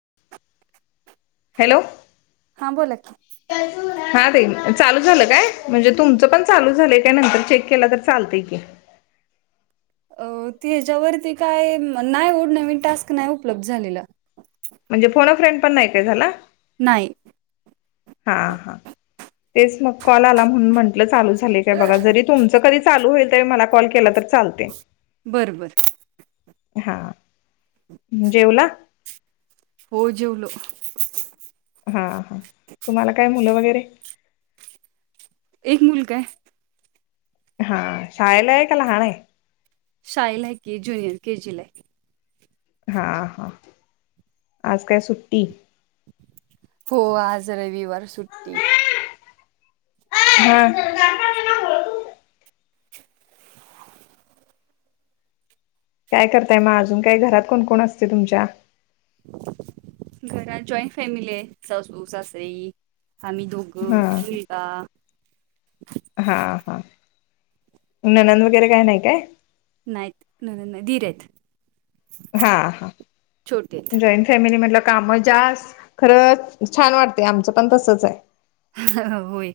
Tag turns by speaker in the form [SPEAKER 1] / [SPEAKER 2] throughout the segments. [SPEAKER 1] [unintelligible]
[SPEAKER 2] Hello
[SPEAKER 1] हां बोला की
[SPEAKER 2] कॅन्सल झाला हा ताई चालू झालं काय म्हणजे तुमचं पण चालू झालंय काय नंतर चेक केला तर चालतेय की
[SPEAKER 1] अ तेज्याच्यावरती काय नाय ओ नवीन टास्क नाय उपलब्ध झालेल
[SPEAKER 2] म्हणजे फोन फ्रेंड पण नाय काय झाला.
[SPEAKER 1] नाही.
[SPEAKER 2] हा हा तेच म कॉल आला म्हणून म्हंटलं चालू झालय काय बघा जरी तुमच कधी चालू होईल त्यावेळी मला कॉल केला तर चालते.
[SPEAKER 1] बरं बर
[SPEAKER 2] हा जेवला
[SPEAKER 1] हो जेवलो.
[SPEAKER 2] हा हा तुम्हाला काय मुलं वगैरे
[SPEAKER 1] एक मुलगा आहे.
[SPEAKER 2] हा शाळेला आहे की लहान आहे.
[SPEAKER 1] शाळेला आहे की जुनियर के जी ला हाय.
[SPEAKER 2] हां हा आज काय सुट्टी
[SPEAKER 1] हो आज रविवार सुट्टी
[SPEAKER 2] हा
[SPEAKER 1] [unintelligible]
[SPEAKER 2] काय करताय मग? अजून काय? घरात कोण कोण असते तुमच्या?
[SPEAKER 1] घरात जॉईंन फॅमिली आहे. सासू सासरे, आम्ही दोघ
[SPEAKER 2] हा
[SPEAKER 1] [unintelligible]
[SPEAKER 2] हा हा ननंद वगैरे काय नाही काय?
[SPEAKER 1] नाहीत ननंद नाहीत दिर आहेत.
[SPEAKER 2] हा हा.
[SPEAKER 1] छोटे
[SPEAKER 2] जॉईंन फॅमिली म्हटल्यावर काम जास्त खरंच छान वाटते. आमचं पण तसच आहे.
[SPEAKER 1] होय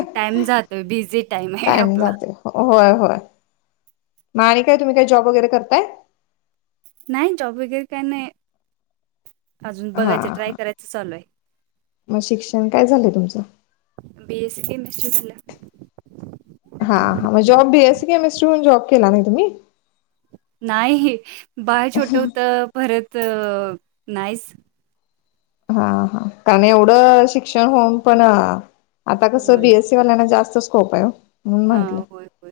[SPEAKER 1] टाइम जातोय. बिझी टाइम आहे आपला.
[SPEAKER 2] होय होय. मग आणि काय तुम्ही काय जॉब वगैरे करताय?
[SPEAKER 1] नाही. जॉब वगैरे काय नाही. अजून
[SPEAKER 2] हा
[SPEAKER 1] बघायचं ट्राय
[SPEAKER 2] हा
[SPEAKER 1] करायचं चालू आहे.
[SPEAKER 2] मग शिक्षण काय झालंय तुमचं?
[SPEAKER 1] बी ए सी केमिस्ट्री झालं.
[SPEAKER 2] हा हां, मग job B S C chemistry म्हणून जॉब केला ना तुम्ही?
[SPEAKER 1] नाही. बाळ छोट होत. परत नाहीच.
[SPEAKER 2] हा हा कारण एवढं शिक्षण होऊन पण आता कस बी
[SPEAKER 1] होय.
[SPEAKER 2] ए सी वाल्याना जास्त स्कोप आहे हो. म्हणून
[SPEAKER 1] हा.
[SPEAKER 2] म्हंटलं
[SPEAKER 1] होय होय.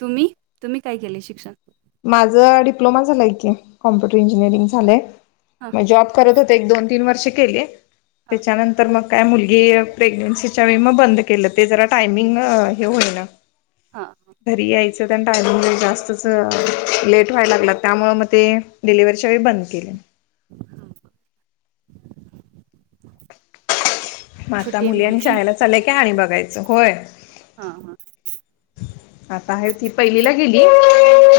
[SPEAKER 1] तुम्ही तुम्ही काय केले शिक्षण?
[SPEAKER 2] माझं डिप्लोमा झालंय की, कॉम्प्युटर इंजिनिअरिंग झालंय.
[SPEAKER 1] हां,
[SPEAKER 2] मग जॉब करत होते एक दोन तीन वर्ष केली.
[SPEAKER 1] हां,
[SPEAKER 2] त्याच्यानंतर मग, काय मुलगी प्रेग्नेन्सीच्या वेळी मग बंद केलं. ते जरा टायमिंग हे होईना
[SPEAKER 1] हा.
[SPEAKER 2] घरी यायचं तेन टायमिंग लय जास्तच लेट व्हायला लागला. त्यामुळं मग ते डिलिवरीच्या वेळी बंद केले.
[SPEAKER 1] हम [unintelligible]
[SPEAKER 2] मग आता मुली आणि शाळेला चालल्या की मग आणि बघायचं होय.
[SPEAKER 1] हां हां,
[SPEAKER 2] आता आहे. ती पहिलीला गेली.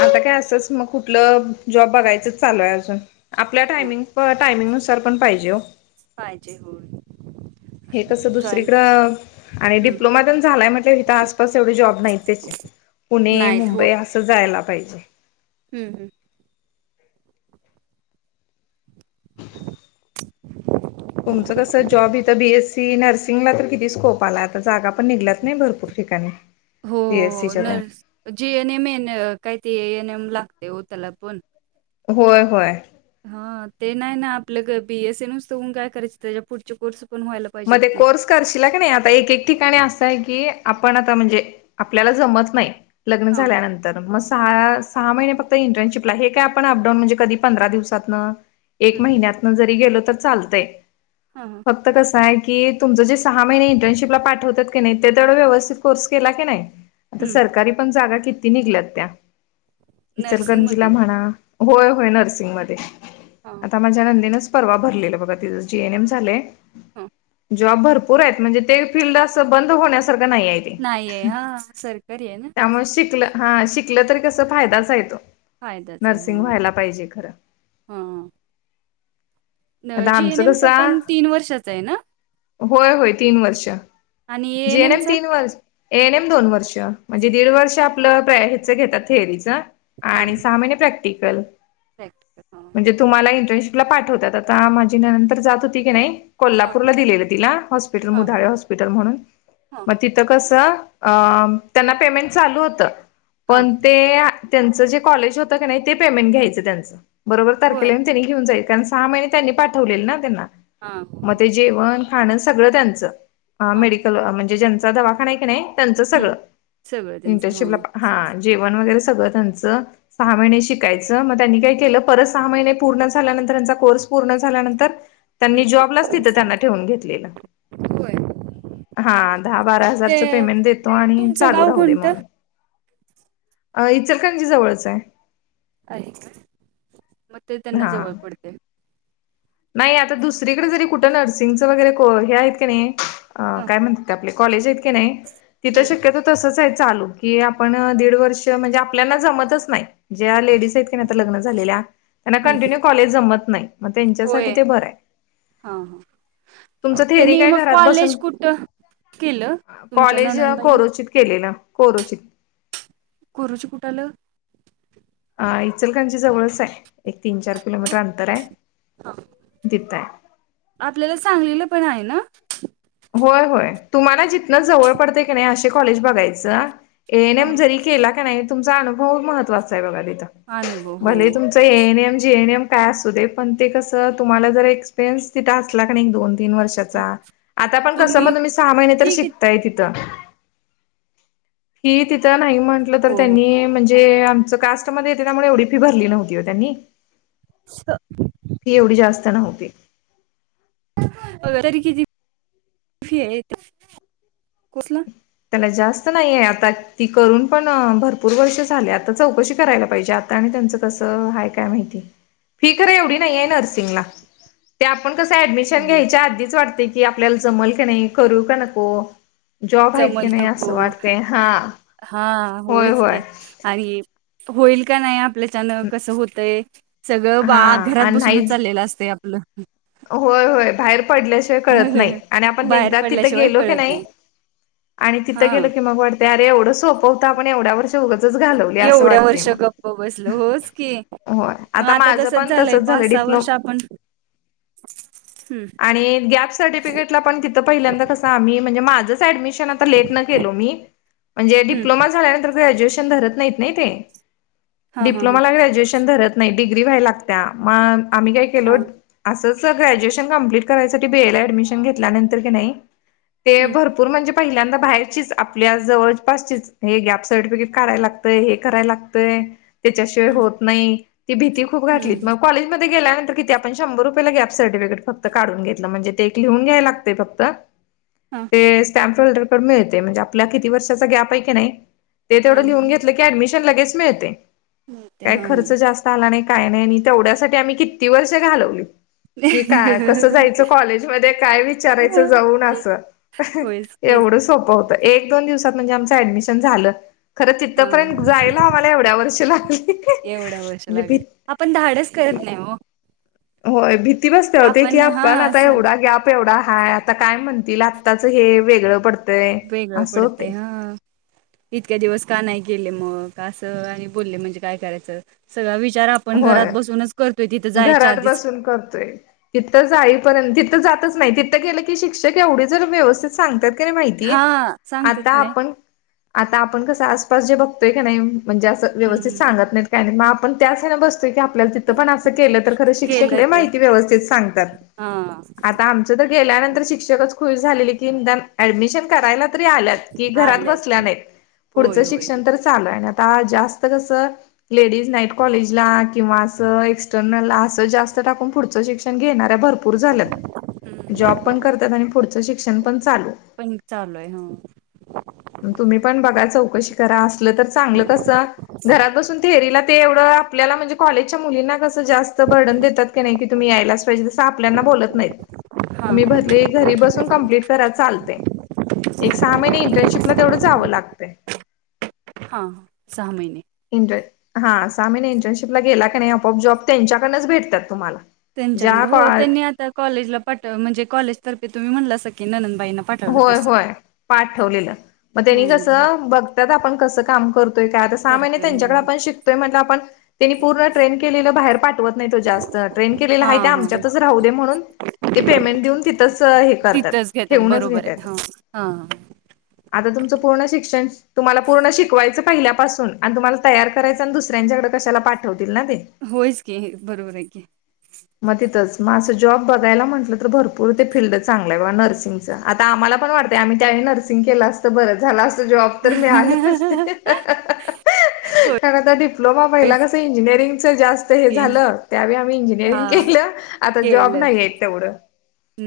[SPEAKER 1] हां,
[SPEAKER 2] काय असच. मग कुठलं जॉब बघायचच चालूय अजून आपल्या
[SPEAKER 1] हां.
[SPEAKER 2] टायमिंग ब टायमिंगनुसार पण पाहिजे ओ.
[SPEAKER 1] पाहिजे होय.
[SPEAKER 2] हे कसं
[SPEAKER 1] जॉइन
[SPEAKER 2] दुसरीकडं आणि
[SPEAKER 1] हं.
[SPEAKER 2] डिप्लोमा तेन झालाय म्हटल्यावर इथं आसपास एवढे जॉब नाहीत त्याचे पुणे,
[SPEAKER 1] नाहीत
[SPEAKER 2] मुंबई असं जायला पाहिजे.
[SPEAKER 1] हम् हम्
[SPEAKER 2] तुमचं कसं जॉब इथं बी एस सी, नर्सिंगला तर किती स्कोप आलाय आता जागा पण निघल्यात नाही. भरपूर ठिकाणी बी एस सी च्या तेन.
[SPEAKER 1] जी एन एम, एन काय ते ए एन एम लागते हो त्याला पण
[SPEAKER 2] होय होय.
[SPEAKER 1] हा ते नाही ना. आपल्या ग बी एस सी नुसत होऊन काय करायचं. त्याच्या पुढचे कोर्स पण व्हायला पाहिजेत
[SPEAKER 2] मगं ते
[SPEAKER 1] की.
[SPEAKER 2] कोर्स करशीला की नाही आता एक एक ठिकाणी असं आहे की आपण आता म्हणजे आपल्याला जमत नाही. लग्न
[SPEAKER 1] हां,
[SPEAKER 2] झाल्यानंतर तर मग सहा सहा महिने फक्त इंटर्नशिपला हे काय आपण अपडाऊन म्हणजे कधी पंधरा दिवसातन एक
[SPEAKER 1] हं.
[SPEAKER 2] महिन्यातन जरी गेलो तर चालतंय.
[SPEAKER 1] हा हां.
[SPEAKER 2] फक्त कस कस आहे की तुमचं जे सहा महिने इंटर्नशिपला पाठवतात. की नाही ते तेवढ व्यवस्थित कोर्स केला की नाही. आता
[SPEAKER 1] हं.
[SPEAKER 2] सरकारी पण जागा किती निघल्यात त्या इचलकरंजीला
[SPEAKER 1] नर्सिंगमध्ये.
[SPEAKER 2] म्हणा. होय होय नर्सिंगमध्ये.
[SPEAKER 1] हा.
[SPEAKER 2] आता माझ्या नंदेनच परवा भरलेलं बघा तिचं जी एन एम झालंय.
[SPEAKER 1] हा.
[SPEAKER 2] जॉब भरपूर आहेत म्हणजे ते फिल्ड असं बंद होण्यासारखं नाही आहे.
[SPEAKER 1] नाहीये.
[SPEAKER 2] ते
[SPEAKER 1] हां, सरकारी आहे ना?
[SPEAKER 2] त्यामुळे शिकलं हा शिकलं तरी कस फायदाच आहे तो. नर्सिंग व्हायला पाहिजे खरं.
[SPEAKER 1] हा.
[SPEAKER 2] आता
[SPEAKER 1] जी एन
[SPEAKER 2] आमचं
[SPEAKER 1] एम च
[SPEAKER 2] कसं
[SPEAKER 1] पण तीन वर्षाच आहे ना?
[SPEAKER 2] होय होय तीन वर्ष,
[SPEAKER 1] आणि
[SPEAKER 2] जी एन एम
[SPEAKER 1] ए-एन-एमचा?
[SPEAKER 2] तीन वर्ष ए एन एम दोन वर्ष, म्हणजे दीड वर्ष आपलं प्र हेच घेतात थेअरीच. आणि सहा महिने प्रॅक्टिकल.
[SPEAKER 1] करेक्ट.
[SPEAKER 2] म्हणजे तुम्हाला इंटर्नशिपला पाठवतात, आता माझी ननंद तर जात होती की नाही
[SPEAKER 1] हां,
[SPEAKER 2] कोल्हापूरला दिलेलं तिला हॉस्पिटल
[SPEAKER 1] हां,
[SPEAKER 2] मुधाळे हॉस्पिटल म्हणून
[SPEAKER 1] हां,
[SPEAKER 2] मग ती थ कसं त्यांना पेमेंट चालू होत
[SPEAKER 1] हां.
[SPEAKER 2] पण ते त्यांच जे कॉलेज होतं की नाही ते पेमेंट घ्यायचं त्यांचं बरोबर
[SPEAKER 1] होय.
[SPEAKER 2] तारखेला येऊन त्यांनी घेऊन जायच कारण सहा महिने त्यांनी पाठवलेलं ना त्यांना.
[SPEAKER 1] हा.
[SPEAKER 2] मग ते जेवण खाणं सगळं त्यांचं, हा
[SPEAKER 1] हां,
[SPEAKER 2] मेडिकल म्हणजे ज्यांचा दवाखाना आहे की नाही त्यांचं
[SPEAKER 1] हं.
[SPEAKER 2] सगळं
[SPEAKER 1] सगळं त्यांचं.
[SPEAKER 2] इंटर्नशिपला
[SPEAKER 1] हां,
[SPEAKER 2] हा जेवण वगैरे सगळं त्यांच. सहा महिने शिकायचं मग त्यांनी काय केलं परत सहा महिने पूर्ण झाल्यानंतर त्यांचा कोर्स पूर्ण झाल्यानंतर त्यांनी
[SPEAKER 1] हं.
[SPEAKER 2] जॉबलाच तिथं त्यांना ठेवून घेतलेलं.
[SPEAKER 1] होय.
[SPEAKER 2] हा दहा बारा
[SPEAKER 1] ते
[SPEAKER 2] हजारचं पेमेंट देतो आणि
[SPEAKER 1] तुमचं
[SPEAKER 2] चालू
[SPEAKER 1] गाव
[SPEAKER 2] राहू दे
[SPEAKER 1] कोणतं?
[SPEAKER 2] म्हणून. अ इचलकरंजी जवळचं आहे.
[SPEAKER 1] ऐ काय मग ते त्यांना
[SPEAKER 2] हा
[SPEAKER 1] जवळ पडतंय.
[SPEAKER 2] नाही आता दुसरीकडे जरी कुठं नर्सिंगचं वगैरे को हे आहेत का नाही
[SPEAKER 1] हां,
[SPEAKER 2] काय म्हणतात ते आपले कॉलेज आहेत का नाही तिथं
[SPEAKER 1] हं,
[SPEAKER 2] शक्यतो तसच आहे चालू की आपण दीड वर्ष म्हणजे आपल्याला जमतच नाही. ज्या लेडीज आहेत की नाही आता लग्न झालेल्या त्यांना
[SPEAKER 1] हं.
[SPEAKER 2] कंटिन्यू कॉलेज जमत नाही. मग
[SPEAKER 1] होय.
[SPEAKER 2] त्यांच्यासाठी ते बर हाय,
[SPEAKER 1] हां, हां.
[SPEAKER 2] तुमच थेरी
[SPEAKER 1] त्यांनी
[SPEAKER 2] काय
[SPEAKER 1] मग
[SPEAKER 2] घरात
[SPEAKER 1] कॉलेज
[SPEAKER 2] बसून
[SPEAKER 1] कुठं केलं? तुमच्या
[SPEAKER 2] कॉलेज
[SPEAKER 1] नणंदबाईंनी?
[SPEAKER 2] कोरोचित केलेलं कोरोचित.
[SPEAKER 1] कोरूची कुठं आल?
[SPEAKER 2] अ इचलकांजी जवळच आहे एक तीन चार किलोमीटर अंतर आहे. तिथं हाय.
[SPEAKER 1] आपल्याला सांगलीला पण आहे ना.
[SPEAKER 2] होय होय. तुम्हाला जितन जवळ पडते क नाही असे कॉलेज बघायचं.
[SPEAKER 1] हा
[SPEAKER 2] एनएम जरी केला का नाही तुमचा अनुभव महत्त्वाचा आहे बघा तिथं.
[SPEAKER 1] हा अनुभव हो
[SPEAKER 2] भले तुमच A N M, G N M काय असू दे पण ते कसं तुम्हाला जर एक्सपिरियनस तिथं असला कनी एक दोन तीन वर्ष त्याचा. आता पण कसं मग तुम्ही सहा महिने तर
[SPEAKER 1] ठीक आहे
[SPEAKER 2] शिकताय तिथं हि तिथ त नाही म्हंटलं तर
[SPEAKER 1] हो
[SPEAKER 2] त्यांनी म्हणजे आमच कास्टमध्ये येते त्यामुळे एवढी फी भरली नव्हती ओ त्यांनी.
[SPEAKER 1] [inaudible]
[SPEAKER 2] फी एवढी जास्त नव्हती.
[SPEAKER 1] तरी किती फी आहे कोर्सला?
[SPEAKER 2] त्याना जास्त नाहीय आता ती करून पण भरपूर वर्ष झाले आता चौकशी करायला पाहिजे आता. आणि त्यांचं कसं हाय काय माहिती. फी खरं एवढी नाही आहे नर्सिंगला ते आपण कसं ऍडमिशन घ्यायच्या आधीच वाटतंय की आपल्याला जमल काय नाही, करू का नको जॉब आहे.
[SPEAKER 1] जमल हा
[SPEAKER 2] होय
[SPEAKER 1] होयच
[SPEAKER 2] होय
[SPEAKER 1] की. आणि होईल का नाही आपल्याच्यानं कसं होतय. सगळं बा
[SPEAKER 2] हा
[SPEAKER 1] घरात
[SPEAKER 2] आणि
[SPEAKER 1] बसूनच
[SPEAKER 2] नाही
[SPEAKER 1] चाललेलं असत आपलं.
[SPEAKER 2] होय होय. बाहेर पडल्या कळत नाही. आणि आपण
[SPEAKER 1] बाहेर
[SPEAKER 2] एकदा तिथ
[SPEAKER 1] पडल्याशिवाय
[SPEAKER 2] गेलो की
[SPEAKER 1] कळत
[SPEAKER 2] नाही. आणि तिथ
[SPEAKER 1] हा
[SPEAKER 2] गेलो की मग अरे एवढं सोप होत आपण एवढ्या वर्ष उगच घालवली असं
[SPEAKER 1] एवढ्या
[SPEAKER 2] वाटतंय
[SPEAKER 1] वर्ष
[SPEAKER 2] मग.
[SPEAKER 1] गप्प बसलो होच की
[SPEAKER 2] होय. आता माझं पण तसच झालं डिप्लोम
[SPEAKER 1] हं.
[SPEAKER 2] आणि गॅप सर्टिफिकेटला पण तिथं पहिल्यांदा कसं आम्ही म्हणजे माझंच ऍडमिशन लेटन केलो मी. म्हणजे
[SPEAKER 1] हम्म
[SPEAKER 2] डिप्लोमा झाल्यानंतर ग्रज्युएशन धरत नाहीत नाही ते.
[SPEAKER 1] हा हा हा
[SPEAKER 2] डिप्लोमाला ग्रॅज्युएशन धरत नाही डिग्री व्हायला लागत्या. मग आम्ही काय
[SPEAKER 1] हा
[SPEAKER 2] केलो असंच सर ग्रॅज्युएशन कंप्लीट करायसाठी बीए ला ऍडमिशन घेतल्यानंतर क नाही. ते
[SPEAKER 1] हम्म
[SPEAKER 2] भरपूर म्हणजे पहिल्यांदा बाहेरचीच आप आपल्या जवळपासची हे गॅप सर्टिफिकेट काढाय लागतय. हे कराय लागतय. त्याच्याशिवाय
[SPEAKER 1] हम्म
[SPEAKER 2] होत नाही. ती भीती खूप घाातलीत
[SPEAKER 1] हम्म
[SPEAKER 2] मग कॉलेजमध्ये गेल्यानंतर किती आपण शंभर रुपयला ग्या सर्टिफिकेट फक्त काडून घेतलं म्हणजे ते एक लिहून घ्यायला लागतंय फक्त.
[SPEAKER 1] हा
[SPEAKER 2] ते स्ट्या मिळतंय म्हणजे आपला किती वर्षाचा गॅप आहे क नाही, ते तेवढं लिहून
[SPEAKER 1] हा
[SPEAKER 2] घेतलं अडमिशन लगेच मिळतय.
[SPEAKER 1] ते
[SPEAKER 2] काय
[SPEAKER 1] हा
[SPEAKER 2] खर्च जास्त आला नाही काय नाही, नी तेवढ्यासाठी आम्ही किती वर्ष घालवली. कि काय कसं
[SPEAKER 1] होयच
[SPEAKER 2] जायचं कॉलेजमध्ये, काय विचारायच जाऊन, असं.
[SPEAKER 1] की
[SPEAKER 2] एवढं सोपं होतं एक दोन दिवसात म्हणजे आमचं ऍडमिशन झालं. खरं तिथंपर्यंत
[SPEAKER 1] हां.
[SPEAKER 2] जायला आम्हाला एवढ्या वर्षी लागली.
[SPEAKER 1] एवढ्या वर्ष
[SPEAKER 2] म्हणजे भी
[SPEAKER 1] लागली. आपण धाडस करत नाही हो.
[SPEAKER 2] होय भीती बसत होती, की आपण
[SPEAKER 1] हां
[SPEAKER 2] आता
[SPEAKER 1] असं
[SPEAKER 2] एवढा ग्याप तेवढा हाय आता काय म्हणतील आत्ताच हे वेगळं पड
[SPEAKER 1] वेगळं पडतय हा. इतक्या दिवस का नाही गेले मग असं आणि बोलले म्हणजे काय करायचं. सगळा विचार आपण घरात
[SPEAKER 2] होय.
[SPEAKER 1] बसूनच करतोय तिथं जायच्या
[SPEAKER 2] घरात
[SPEAKER 1] आधीच.
[SPEAKER 2] बसून करतोय. तिथं जाईपर्यंत तिथं जातच नाही तिथं गेलं की शिक्षक एवढी जर व्यवस्थित सांगतात क नाही माहिती,
[SPEAKER 1] हां सांगतात
[SPEAKER 2] आता
[SPEAKER 1] की नाही.
[SPEAKER 2] आपण आता आपण कसं आसपास जे बघतोय का नाही म्हणजे असं
[SPEAKER 1] हम्म
[SPEAKER 2] व्यवस्थित
[SPEAKER 1] हम्म
[SPEAKER 2] सांगत नाहीत काय नाही मग आपण त्याच हेन बसतो आपल्या तिथं पण असं केल तर खर शिक्षक
[SPEAKER 1] केलं
[SPEAKER 2] लई
[SPEAKER 1] तर
[SPEAKER 2] माहिती व्यवस्थित सांगतात.
[SPEAKER 1] हां
[SPEAKER 2] आता आ तिथं गेल्यानंतर शिक्षकच खुश झालेले की निदान ऍडमिशन करायला त्या आल्यात की घरात
[SPEAKER 1] आल्यात.
[SPEAKER 2] बसल्या नाहीत पुढचं
[SPEAKER 1] होय होय.
[SPEAKER 2] शिक्षण तर चालू आहे, जास्त कस लेडीज नाहीत. कॉलेज ला किंवा असं एक्सटर्नल ला असं जास्त टाकून पुढचं शिक्षण घेणार भरपूर झाल्यात
[SPEAKER 1] हम्म.
[SPEAKER 2] जॉब पण करतात आणि पुढच शिक्षण पण चालू.
[SPEAKER 1] पण चालू आहे ह.
[SPEAKER 2] तुम्ही पण बघा चौकशी करा असल तर चांगलं कसं. घरात बसून थेरीला ते एवढं आपल्याला म्हणजे कॉलेजच्या मुलींना कसं जास्त बर्डन देतात क नाही, कि तुम्ही यायलाच पाहिजे आपल्याना बोलत नाहीत. मी
[SPEAKER 1] हां
[SPEAKER 2] भरली घरी बसून कंप्लिट. रा चालतय. एक सहा महिने इंटर्नशिपला तेवढं जावं लागतय.
[SPEAKER 1] हां सहा महिने.
[SPEAKER 2] इंट हा सहा महिने इंटर्नशिपला गेला की नाही आपोआप जॉब त्यांच्याकडनच भेटतात तुम्हाला.
[SPEAKER 1] त्यांच्याकंड
[SPEAKER 2] ज्या कॉ
[SPEAKER 1] हो. त्यांनी आता कॉलेजला पाठव म्हणजे कॉलेजतर्फे तुम्ही म्हणलासकी ननंदबाईना
[SPEAKER 2] होय होय पाठवलेलं. मग त्यांनी
[SPEAKER 1] हम्म
[SPEAKER 2] कसं बघतात आपण कसं काम करत काय आता सहा महिने
[SPEAKER 1] करतोय
[SPEAKER 2] त्यांच्याकडे
[SPEAKER 1] हो.
[SPEAKER 2] आपण शिकतोय म्हटल आपण त्यांनी पूर्ण ट्रेन केलेलं बाहेर पा वत नाही तो जास्त ट्रेन केलेला
[SPEAKER 1] हा
[SPEAKER 2] आहे ते
[SPEAKER 1] हा
[SPEAKER 2] आमच्यातच राहू दे म्हणून ते पेमेंट देऊन तिथंच हे करत्यात.
[SPEAKER 1] तिथंच घेतात
[SPEAKER 2] ठेवूनच
[SPEAKER 1] बरोबर
[SPEAKER 2] घेतात.
[SPEAKER 1] आहे. हा. हा
[SPEAKER 2] आता तुमचं पूर्ण शिक्षण तुम्हाला पूर्ण शिकवायचं पहिल्यापासून आणि तुम्हाला तयार करायचं आणि दुसऱ्यांच्याकडे कशाला पाठवतील ना ते.
[SPEAKER 1] होयच की. बरोबर आहे की.
[SPEAKER 2] मग तिथंच. मग अस जॉब बघायला म्हटल तर भरपूर ते फील्ड चांगलय बा नर्सिंग आता आम्हाला पण वाटत. आम्ही त्यावेळी नर्सिंग केल असत बर झाल असत. जॉब तर मिळाले असते. कारण आता डिप्लोमा पहिला
[SPEAKER 1] होयच
[SPEAKER 2] कसं इंजिनिअरिंगच जास्त हे
[SPEAKER 1] की
[SPEAKER 2] झालं‌ त्यावेळी आम्ही
[SPEAKER 1] हा
[SPEAKER 2] इंजिनिअरिंग केलं. आता जॉब
[SPEAKER 1] केलं
[SPEAKER 2] नाही तेवढ.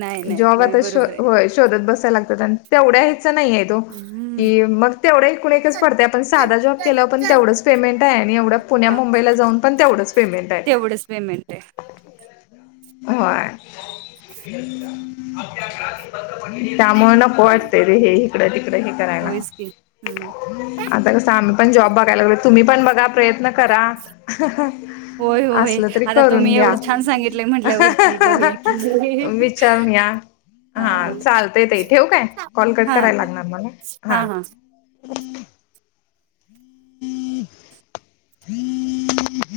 [SPEAKER 1] नाही नाही
[SPEAKER 2] जॉब
[SPEAKER 1] होय
[SPEAKER 2] आता शो
[SPEAKER 1] बरोबर आहे.
[SPEAKER 2] व्हय शोधात बसाय लागतात. आणि तेवढ्या याच्या नाही आहेत.
[SPEAKER 1] हम्म
[SPEAKER 2] कि मग तेवढं एकूण एकच
[SPEAKER 1] चल
[SPEAKER 2] पडत. आपण
[SPEAKER 1] चल
[SPEAKER 2] साधा जॉब
[SPEAKER 1] चल
[SPEAKER 2] केला पण
[SPEAKER 1] चल
[SPEAKER 2] तेवढच पेमेंट आहे. आणि एवढं पुण्या
[SPEAKER 1] हा
[SPEAKER 2] मुंबईला जाऊन पण तेवढंच पेमेंट आहे.
[SPEAKER 1] तेवढंच पेमेंट आहे.
[SPEAKER 2] व्हय त्यामुळे नको वाटतय रे. हे इकड तिकड हे करायला.
[SPEAKER 1] होयच की हम्म.
[SPEAKER 2] आता कसं आम्ही पण जॉब बघायला लागलो. तुम्ही पण बघा प्रयत्न करा
[SPEAKER 1] होय होय
[SPEAKER 2] असलं तरी
[SPEAKER 1] आता तुम्ही
[SPEAKER 2] करून घ्या.
[SPEAKER 1] एवढं छान सांगितलंय म्हटल्यावरती बघूया की
[SPEAKER 2] विचारून या. हा चालतय ताई. ठेवु काय.
[SPEAKER 1] हां
[SPEAKER 2] कॉल कट करायला
[SPEAKER 1] चालेल
[SPEAKER 2] लागणार मला‌.
[SPEAKER 1] हां
[SPEAKER 2] हा.
[SPEAKER 1] हां
[SPEAKER 2] [inaudible]